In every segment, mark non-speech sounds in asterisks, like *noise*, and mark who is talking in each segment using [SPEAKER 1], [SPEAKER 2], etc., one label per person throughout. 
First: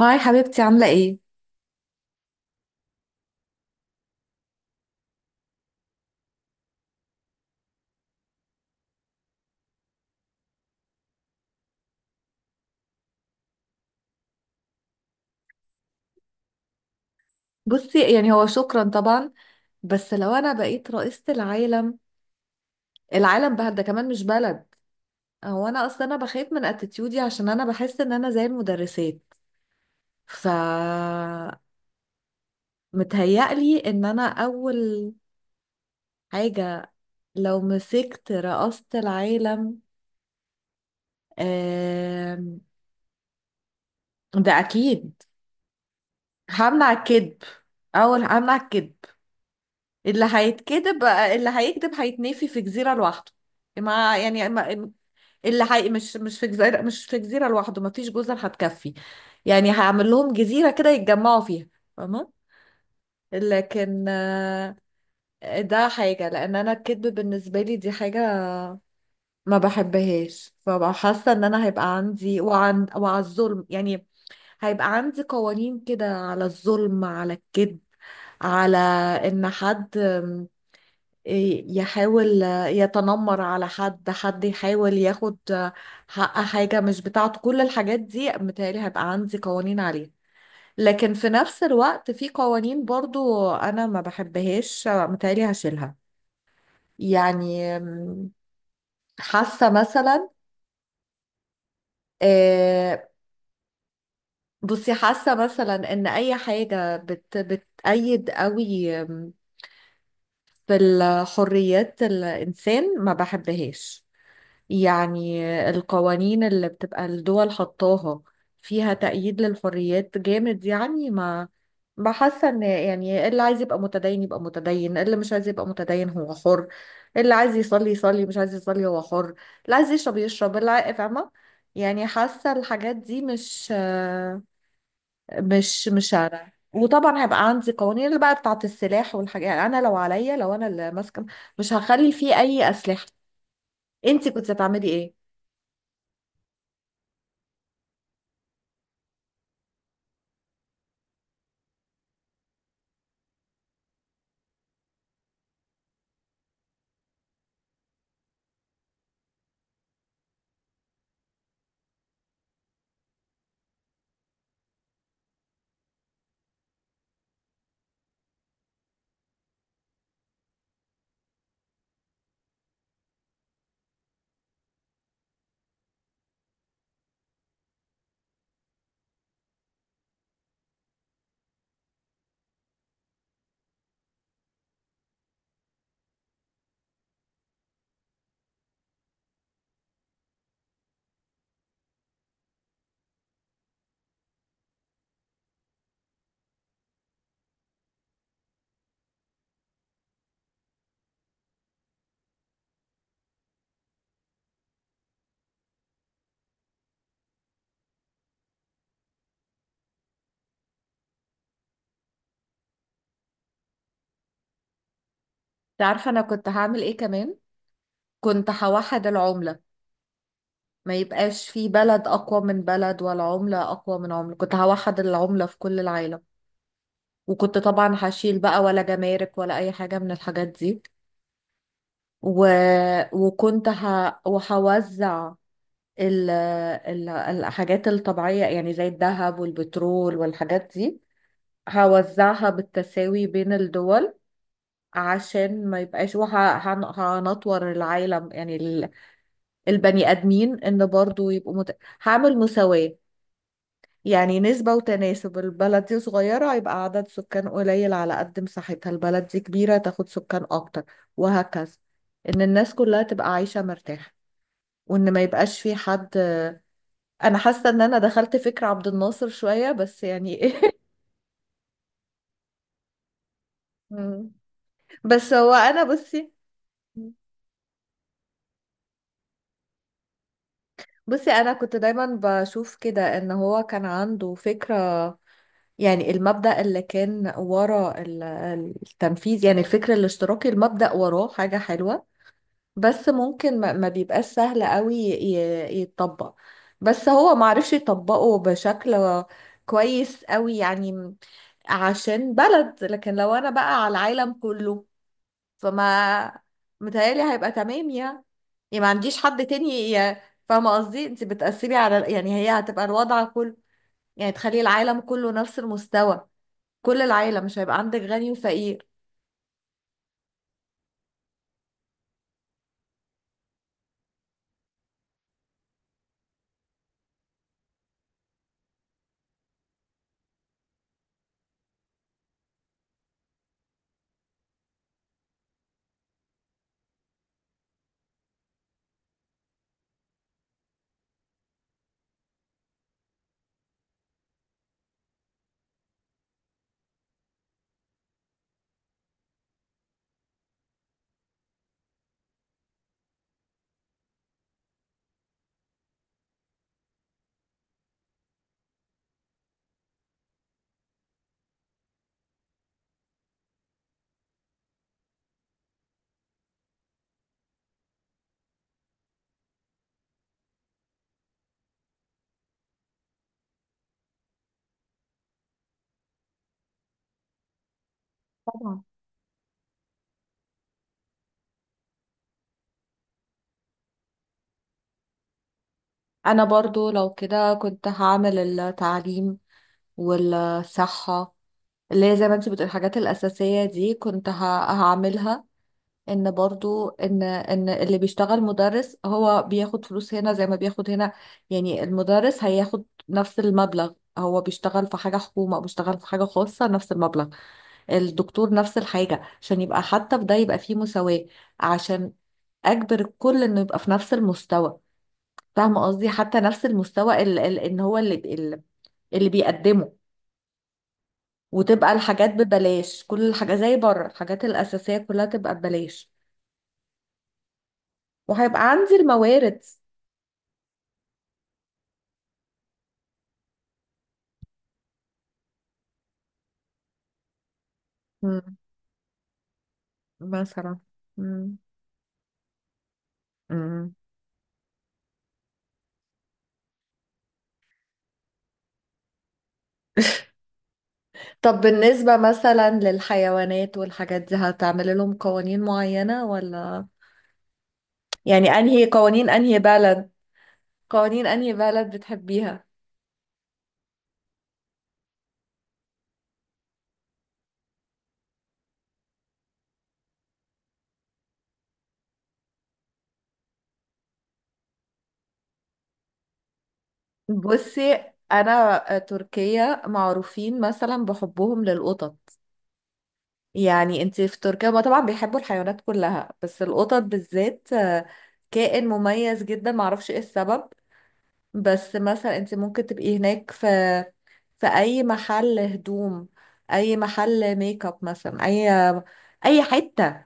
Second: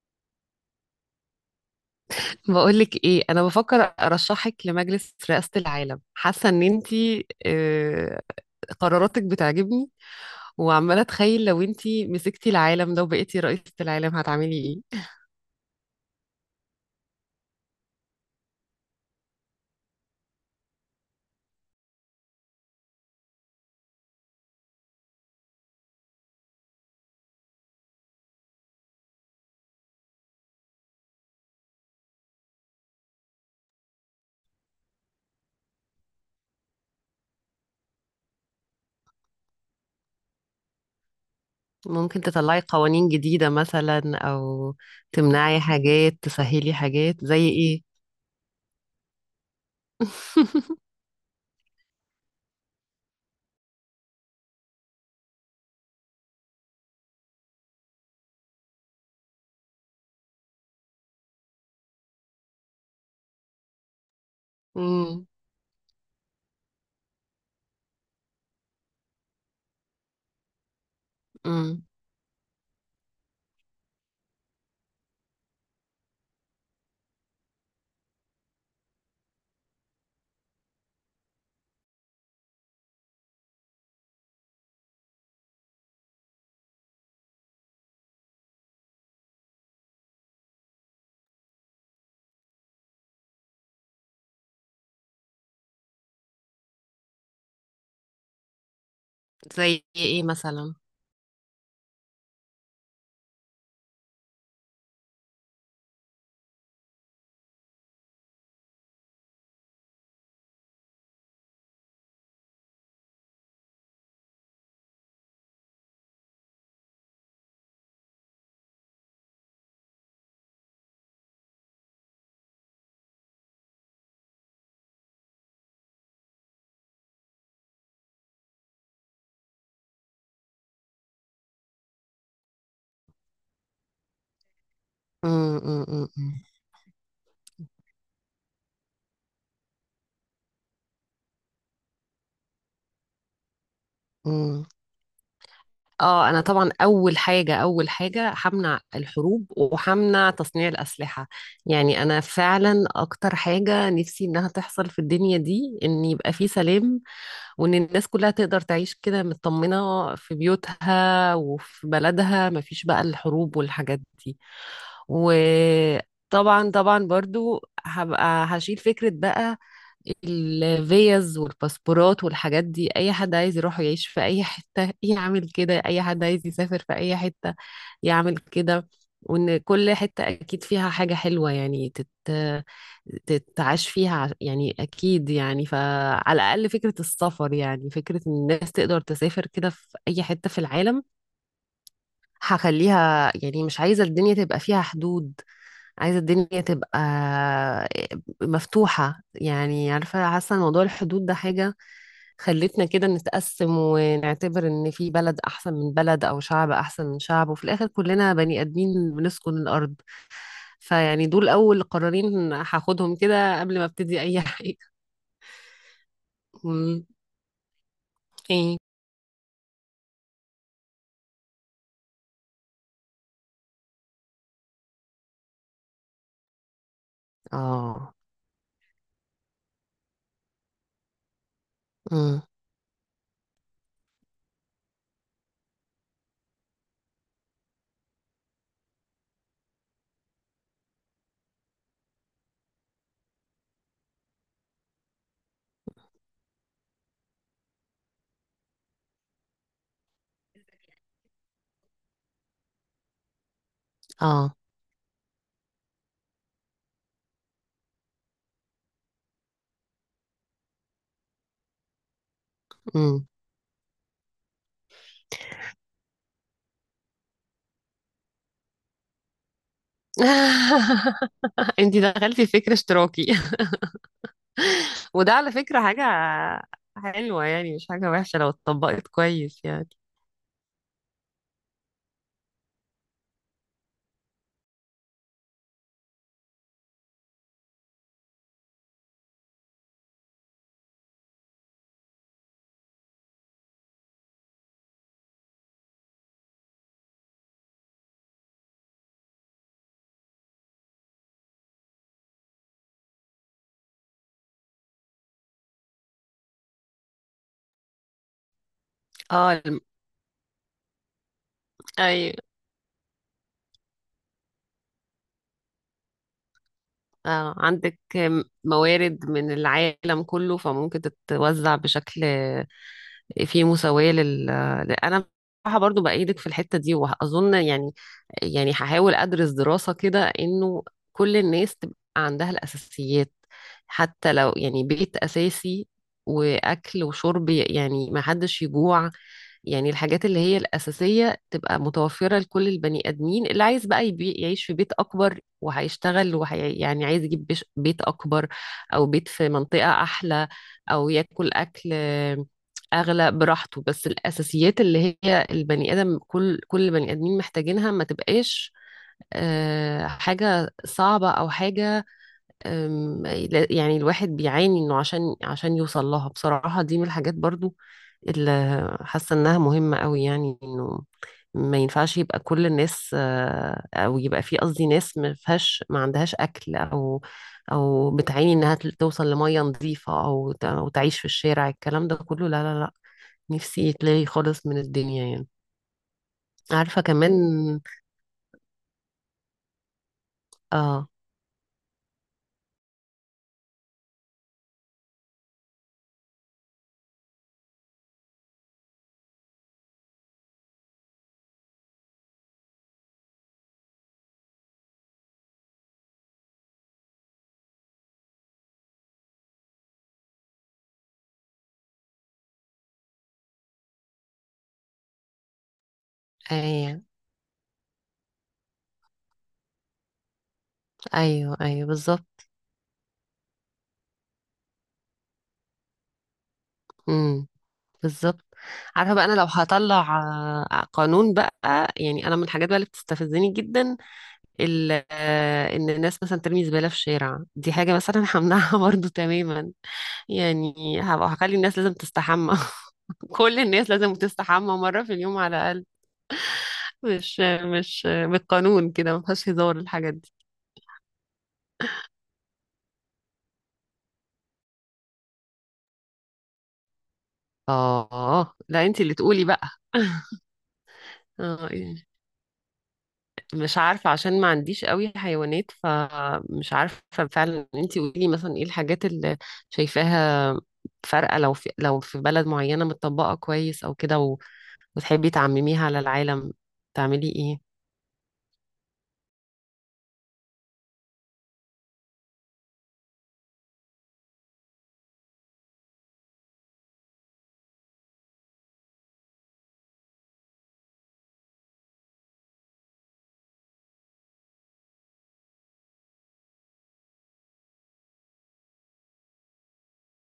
[SPEAKER 1] هاي حبيبتي، عاملة ايه؟
[SPEAKER 2] بقولك ايه؟ انا بفكر ارشحك لمجلس رئاسة العالم. حاسة ان انتي قراراتك بتعجبني. وعمالة اتخيل لو انتي مسكتي العالم ده وبقيتي رئيسة العالم هتعملي ايه؟
[SPEAKER 1] بصي، يعني هو شكرا طبعا. بس لو انا بقيت رئيسة العالم، العالم بقى ده كمان مش بلد. هو انا اصلا انا بخاف من اتيتيودي عشان انا بحس ان انا زي المدرسات. ف متهيألي ان انا اول حاجة لو مسكت رئاسة العالم.
[SPEAKER 2] ممكن
[SPEAKER 1] آم،
[SPEAKER 2] تطلعي قوانين جديدة مثلا،
[SPEAKER 1] ده
[SPEAKER 2] او
[SPEAKER 1] اكيد.
[SPEAKER 2] تمنعي حاجات، تسهلي
[SPEAKER 1] همنع
[SPEAKER 2] حاجات،
[SPEAKER 1] الكذب،
[SPEAKER 2] زي ايه؟
[SPEAKER 1] اول همنع الكذب. اللي
[SPEAKER 2] *laughs*
[SPEAKER 1] هيتكذب اللي هيكذب هيتنفي في جزيرة لوحده، مع يعني اللي حقيقي. مش في جزيرة، مش في جزيرة لوحده، مفيش جزر هتكفي. يعني هعمل لهم جزيرة كده يتجمعوا فيها، فاهمة؟ لكن
[SPEAKER 2] مم،
[SPEAKER 1] ده حاجة، لأن أنا الكذب بالنسبة لي دي حاجة ما بحبهاش. فببقى حاسة إن أنا
[SPEAKER 2] مم.
[SPEAKER 1] هيبقى عندي وعلى الظلم. يعني هيبقى عندي قوانين كده على الظلم، على الكذب، على إن حد يحاول يتنمر على حد، حد يحاول ياخد حق حاجة مش بتاعته. كل الحاجات دي متهيألي هيبقى عندي قوانين عليها. لكن في نفس الوقت في قوانين برضو أنا ما بحبهاش متهيألي هشيلها. يعني م، حاسة
[SPEAKER 2] زي ايه
[SPEAKER 1] مثلا
[SPEAKER 2] مثلا؟
[SPEAKER 1] آه، بصي، حاسة مثلا إن أي حاجة بتأيد قوي في الحريات الإنسان ما بحبهاش. يعني القوانين اللي بتبقى الدول حطاها فيها تأييد للحريات جامد، يعني ما بحاسة ان، يعني اللي عايز يبقى متدين يبقى متدين، اللي مش عايز يبقى متدين هو حر. اللي عايز يصلي يصلي، مش عايز يصلي هو حر. اللي عايز يشرب يشرب. فاهمة؟ يعني حاسة الحاجات دي مش
[SPEAKER 2] مم، مم،
[SPEAKER 1] مش
[SPEAKER 2] مم،
[SPEAKER 1] شارع. وطبعا هيبقى عندي قوانين اللي بقى بتاعت السلاح والحاجات، يعني انا لو عليا، لو انا اللي ماسكه مش هخلي فيه اي اسلحه. انت كنت
[SPEAKER 2] مم.
[SPEAKER 1] هتعملي ايه؟
[SPEAKER 2] اه، انا طبعا اول حاجه همنع الحروب وهمنع تصنيع الاسلحه. يعني انا فعلا اكتر حاجه نفسي انها تحصل في الدنيا دي ان يبقى في سلام، وان الناس كلها تقدر تعيش كده مطمنه في بيوتها وفي بلدها، مفيش بقى الحروب والحاجات دي. وطبعا طبعا برضو هبقى هشيل فكره بقى الفيز والباسبورات والحاجات دي. اي حد عايز يروح يعيش في اي حتة يعمل كده، اي حد عايز يسافر في اي حتة يعمل كده. وان كل حتة اكيد فيها حاجة حلوة، يعني تتعاش فيها يعني اكيد، يعني فعلى الاقل فكرة السفر، يعني فكرة ان الناس تقدر تسافر كده في اي حتة في العالم هخليها. يعني مش عايزة الدنيا تبقى فيها حدود، عايزة الدنيا تبقى مفتوحة. يعني عارفة، حاسة إن موضوع الحدود ده حاجة خلتنا كده نتقسم ونعتبر ان في بلد احسن من بلد او شعب احسن من شعب، وفي الاخر كلنا بني ادمين بنسكن الارض. فيعني دول اول قرارين هاخدهم كده قبل ما ابتدي اي *laughs* حاجة.
[SPEAKER 1] تعرف انا كنت هعمل ايه
[SPEAKER 2] مم.
[SPEAKER 1] كمان؟ كنت
[SPEAKER 2] ايه؟
[SPEAKER 1] هوحد العملة. ما يبقاش في بلد اقوى من بلد ولا عملة اقوى من عملة، كنت هوحد العملة في كل العالم. وكنت طبعا
[SPEAKER 2] اه.
[SPEAKER 1] هشيل بقى ولا جمارك ولا اي حاجة من الحاجات دي.
[SPEAKER 2] مم.
[SPEAKER 1] و... وهوزع الحاجات الطبيعية، يعني زي الذهب والبترول والحاجات دي، هوزعها بالتساوي بين الدول عشان ما يبقاش. وهنطور العالم، يعني البني آدمين إن برضو هعمل مساواة. يعني
[SPEAKER 2] اه.
[SPEAKER 1] نسبة وتناسب، البلد دي صغيرة يبقى عدد سكان قليل على قد مساحتها، البلد دي كبيرة تاخد سكان أكتر، وهكذا. إن الناس كلها
[SPEAKER 2] مم.
[SPEAKER 1] تبقى عايشة مرتاحة، وإن ما يبقاش في حد. أنا حاسة إن أنا دخلت فكر عبد الناصر شوية بس، يعني *laughs* إيه.
[SPEAKER 2] *laughs* انتي دخلتي في فكر اشتراكي.
[SPEAKER 1] مم. بس
[SPEAKER 2] وده على
[SPEAKER 1] هو
[SPEAKER 2] فكرة
[SPEAKER 1] أنا
[SPEAKER 2] حاجة
[SPEAKER 1] بصي
[SPEAKER 2] حلوة، يعني مش حاجة وحشة لو اتطبقت كويس يعني.
[SPEAKER 1] بصي أنا كنت دايما بشوف كده إن هو كان عنده فكرة. يعني المبدأ اللي كان ورا التنفيذ، يعني الفكر الاشتراكي المبدأ وراه حاجة حلوة. بس ممكن ما بيبقاش سهل قوي يتطبق. بس هو معرفش يطبقه بشكل كويس قوي، يعني عشان بلد. لكن لو انا بقى على العالم كله فما متهيألي هيبقى تمام يعني. يعني ما عنديش حد
[SPEAKER 2] اه.
[SPEAKER 1] تاني. ي- فاهمة قصدي؟ انت بتقسمي على، يعني
[SPEAKER 2] أيوة.
[SPEAKER 1] هي هتبقى الوضع كله. يعني تخلي العالم كله نفس المستوى كل العيلة،
[SPEAKER 2] آه،
[SPEAKER 1] مش هيبقى
[SPEAKER 2] عندك
[SPEAKER 1] عندك غني وفقير.
[SPEAKER 2] موارد من العالم كله فممكن تتوزع بشكل فيه مساواة. أنا بصراحة برضو بأيدك في الحتة دي، وأظن يعني هحاول أدرس دراسة كده إنه كل الناس تبقى عندها الأساسيات، حتى لو يعني بيت أساسي وأكل وشرب، يعني ما حدش يجوع. يعني الحاجات اللي هي الأساسية تبقى متوفرة لكل البني آدمين. اللي عايز بقى يعيش في بيت أكبر وهيشتغل يعني عايز يجيب بيت أكبر، أو بيت في منطقة أحلى، أو ياكل أكل أغلى براحته. بس الأساسيات اللي هي البني آدم، كل بني آدمين محتاجينها، ما تبقاش حاجة صعبة أو حاجة. أم، لا- يعني الواحد بيعاني انه عشان يوصل لها بصراحة. دي من الحاجات برضو اللي حاسة انها مهمة قوي، يعني انه ما ينفعش يبقى كل الناس او يبقى في، قصدي، ناس ما فيهاش ما عندهاش اكل، او بتعاني انها
[SPEAKER 1] طبعا،
[SPEAKER 2] توصل لمية نظيفة، او تعيش في الشارع. الكلام ده كله لا لا لا. نفسي يتلغي خالص من الدنيا يعني.
[SPEAKER 1] انا برضو
[SPEAKER 2] عارفة
[SPEAKER 1] لو
[SPEAKER 2] كمان.
[SPEAKER 1] كده كنت هعمل التعليم
[SPEAKER 2] اه.
[SPEAKER 1] والصحة، اللي هي زي ما انت بتقول الحاجات الأساسية دي، كنت هعملها. ان برضو ان اللي بيشتغل مدرس هو بياخد فلوس هنا زي ما بياخد هنا. يعني المدرس هياخد نفس المبلغ، هو بيشتغل في حاجة حكومة او بيشتغل في حاجة خاصة نفس المبلغ. الدكتور نفس الحاجة، عشان يبقى حتى في ده يبقى فيه مساواة، عشان اجبر الكل انه يبقى في نفس المستوى. فاهمة قصدي؟ حتى نفس
[SPEAKER 2] ايوه،
[SPEAKER 1] المستوى ان هو اللي اللي بيقدمه.
[SPEAKER 2] ايوه، ايوه،
[SPEAKER 1] وتبقى الحاجات
[SPEAKER 2] بالظبط.
[SPEAKER 1] ببلاش، كل الحاجة زي بره، الحاجات الأساسية كلها تبقى ببلاش.
[SPEAKER 2] إمم. بالظبط.
[SPEAKER 1] وهيبقى عندي
[SPEAKER 2] عارفه بقى انا لو
[SPEAKER 1] الموارد.
[SPEAKER 2] هطلع قانون بقى. يعني انا من الحاجات بقى اللي بتستفزني جدا ان الناس مثلا ترمي زباله في الشارع، دي حاجه مثلا
[SPEAKER 1] مم.
[SPEAKER 2] همنعها *laughs* برضو تماما. يعني
[SPEAKER 1] مثلا.
[SPEAKER 2] هبقى
[SPEAKER 1] مم.
[SPEAKER 2] هخلي الناس لازم تستحمى. *laughs* كل الناس
[SPEAKER 1] مم.
[SPEAKER 2] لازم تستحمى مره في اليوم على الاقل. مش مش بالقانون كده، ما فيهاش هزار الحاجات دي.
[SPEAKER 1] طب بالنسبة مثلا للحيوانات والحاجات دي هتعمل لهم قوانين معينة ولا؟ يعني
[SPEAKER 2] اه،
[SPEAKER 1] انهي
[SPEAKER 2] لا، انت اللي
[SPEAKER 1] قوانين،
[SPEAKER 2] تقولي
[SPEAKER 1] انهي
[SPEAKER 2] بقى.
[SPEAKER 1] بلد،
[SPEAKER 2] *laughs*
[SPEAKER 1] قوانين انهي
[SPEAKER 2] اه
[SPEAKER 1] بلد
[SPEAKER 2] يعني
[SPEAKER 1] بتحبيها؟
[SPEAKER 2] مش عارفة عشان ما عنديش قوي حيوانات فمش عارفة. فعلا انتي قولي مثلا ايه الحاجات اللي شايفاها فارقة، لو في بلد معينة متطبقة كويس او كده وتحبي تعمميها على العالم، تعملي ايه؟
[SPEAKER 1] بصي، انا تركيا معروفين مثلا بحبهم للقطط. يعني انتي في تركيا، ما طبعا بيحبوا الحيوانات كلها، بس القطط بالذات كائن مميز جدا، معرفش ايه السبب. بس مثلا انت ممكن تبقي هناك في اي محل هدوم، اي محل ميك اب مثلا، اي حتة،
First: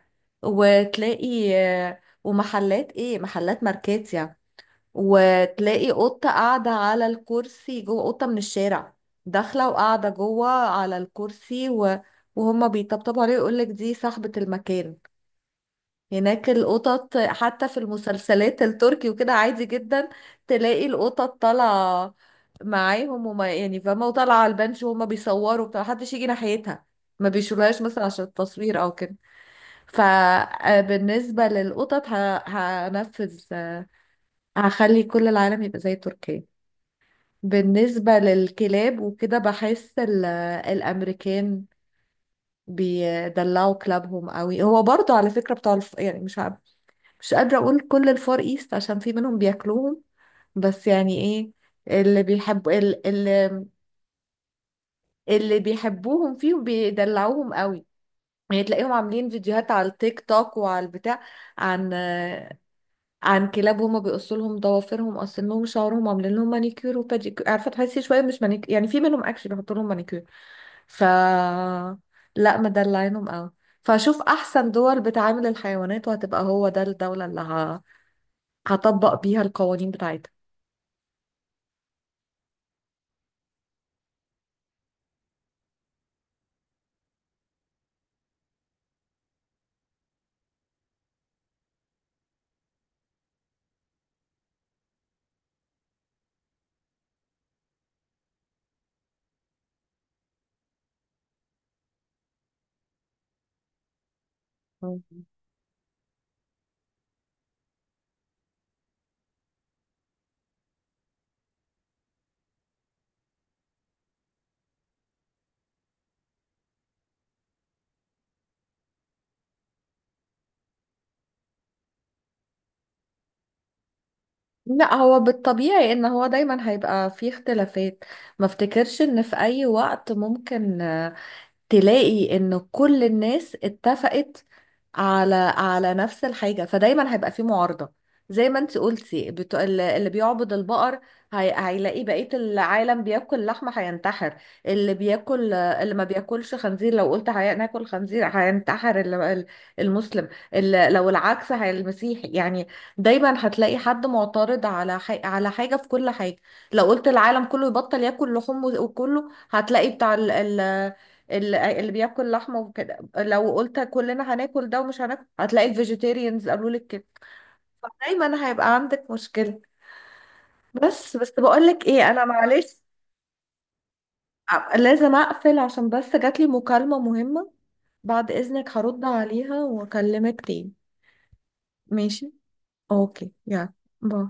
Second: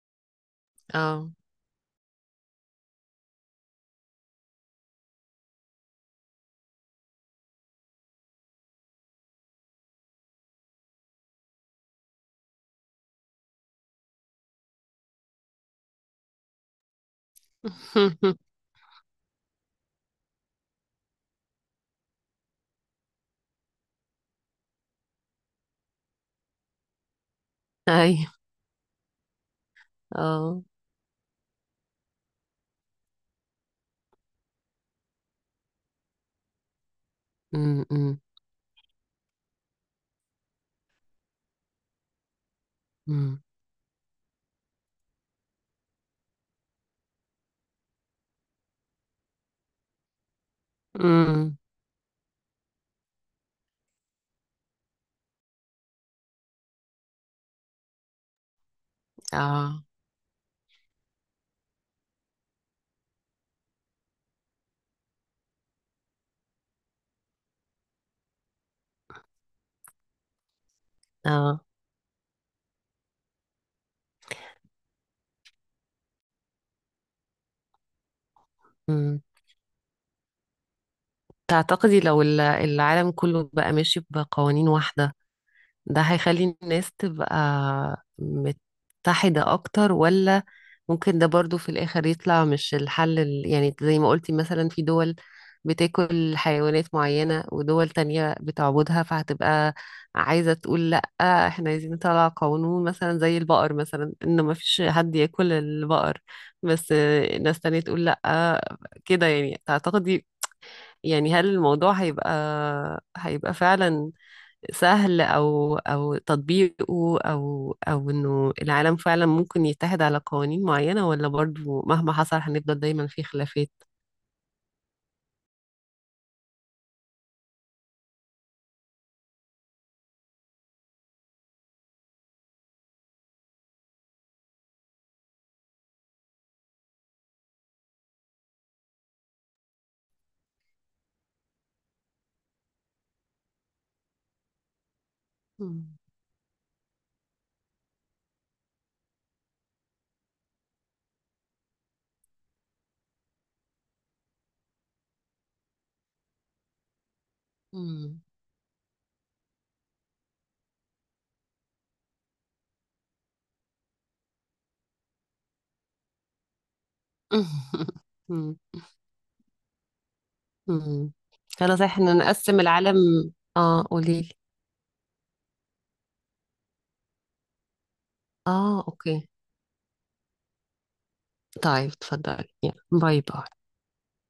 [SPEAKER 2] اه.
[SPEAKER 1] وتلاقي ومحلات ايه، محلات ماركات يعني، وتلاقي قطة قاعدة على الكرسي جوه، قطة من الشارع داخلة وقاعدة جوه على الكرسي، وهما بيطبطبوا عليه ويقولك دي صاحبة المكان. هناك القطط حتى في
[SPEAKER 2] *laughs*
[SPEAKER 1] المسلسلات التركي وكده عادي جدا، تلاقي القطط طالعة معاهم، وما يعني فاهمة، وطالعة على البنش وهما بيصوروا بتاع، محدش يجي ناحيتها، ما بيشيلوهاش مثلا عشان
[SPEAKER 2] ايوه.
[SPEAKER 1] التصوير او كده.
[SPEAKER 2] اه.
[SPEAKER 1] فبالنسبة للقطط هنفذ هخلي كل العالم يبقى زي تركيا.
[SPEAKER 2] أم،
[SPEAKER 1] بالنسبة
[SPEAKER 2] أم،
[SPEAKER 1] للكلاب وكده بحس الأمريكان
[SPEAKER 2] أم،
[SPEAKER 1] بيدلعوا كلابهم قوي. هو برضو على فكرة بتاع يعني مش عارف، مش قادرة أقول كل الفار إيست عشان في منهم بياكلوهم. بس يعني إيه،
[SPEAKER 2] أم.
[SPEAKER 1] اللي بيحب ال- ال- اللي بيحبوهم فيهم بيدلعوهم قوي. يعني تلاقيهم عاملين فيديوهات
[SPEAKER 2] اه.
[SPEAKER 1] على التيك توك وعلى البتاع عن عن كلاب، هما بيقصوا لهم ضوافرهم، قاصينهم شعرهم، عاملين لهم مانيكير وباديكير. عارفة، تحسي شوية مش مانيكير، يعني في منهم اكشلي بيحطوا لهم مانيكير. ف
[SPEAKER 2] اه.
[SPEAKER 1] لا، مدلعينهم قوي. فاشوف احسن دول بتعامل الحيوانات، وهتبقى هو ده الدولة اللي
[SPEAKER 2] أم.
[SPEAKER 1] هطبق بيها القوانين بتاعتها.
[SPEAKER 2] تعتقدي لو العالم كله بقى ماشي بقوانين واحدة، ده هيخلي الناس تبقى متحدة أكتر؟ ولا ممكن ده برضو في الآخر يطلع مش الحل، يعني زي ما قلتي مثلا في دول بتاكل حيوانات معينة ودول تانية بتعبدها، فهتبقى عايزة تقول لأ، احنا عايزين نطلع قانون مثلا زي البقر مثلا إن ما فيش حد
[SPEAKER 1] مم.
[SPEAKER 2] ياكل البقر. بس ناس تانية تقول لأ كده. يعني تعتقدي، يعني هل الموضوع هيبقى فعلا سهل، او تطبيقه، او انه العالم فعلا ممكن يتحد على قوانين معينة، ولا برضو مهما حصل هنفضل دايما في خلافات؟
[SPEAKER 1] لا هو بالطبيعي ان هو دايما هيبقى فيه اختلافات. ما افتكرش ان في اي وقت ممكن تلاقي ان كل الناس اتفقت على نفس الحاجة. فدايما هيبقى في معارضة، زي ما انت قلتي. اللي بيعبد البقر هيلاقي بقية العالم بياكل لحمة هينتحر. اللي بياكل، اللي
[SPEAKER 2] مم.
[SPEAKER 1] ما بياكلش خنزير لو قلت ناكل خنزير هينتحر المسلم. لو العكس هي المسيحي يعني. دايما هتلاقي حد معترض على على حاجة في كل حاجة. لو قلت العالم كله يبطل
[SPEAKER 2] مم.
[SPEAKER 1] ياكل لحوم وكله هتلاقي بتاع اللي بياكل لحمه وكده. لو قلت كلنا هناكل ده ومش هناكل هتلاقي الفيجيتيريانز قالوا لك كده.
[SPEAKER 2] *laughs*
[SPEAKER 1] فدايما
[SPEAKER 2] مم.
[SPEAKER 1] هيبقى عندك مشكله.
[SPEAKER 2] مم.
[SPEAKER 1] بس بقول
[SPEAKER 2] انا
[SPEAKER 1] لك
[SPEAKER 2] صحيح
[SPEAKER 1] ايه،
[SPEAKER 2] ان
[SPEAKER 1] انا
[SPEAKER 2] نقسم
[SPEAKER 1] معلش
[SPEAKER 2] العالم. اه، قوليلي.
[SPEAKER 1] لازم اقفل عشان بس جاتلي مكالمه مهمه. بعد اذنك
[SPEAKER 2] اه،
[SPEAKER 1] هرد
[SPEAKER 2] اوكي.
[SPEAKER 1] عليها واكلمك تاني.
[SPEAKER 2] طيب
[SPEAKER 1] ماشي.
[SPEAKER 2] اتفضلي. يلا. باي
[SPEAKER 1] اوكي
[SPEAKER 2] باي.
[SPEAKER 1] يلا. باي.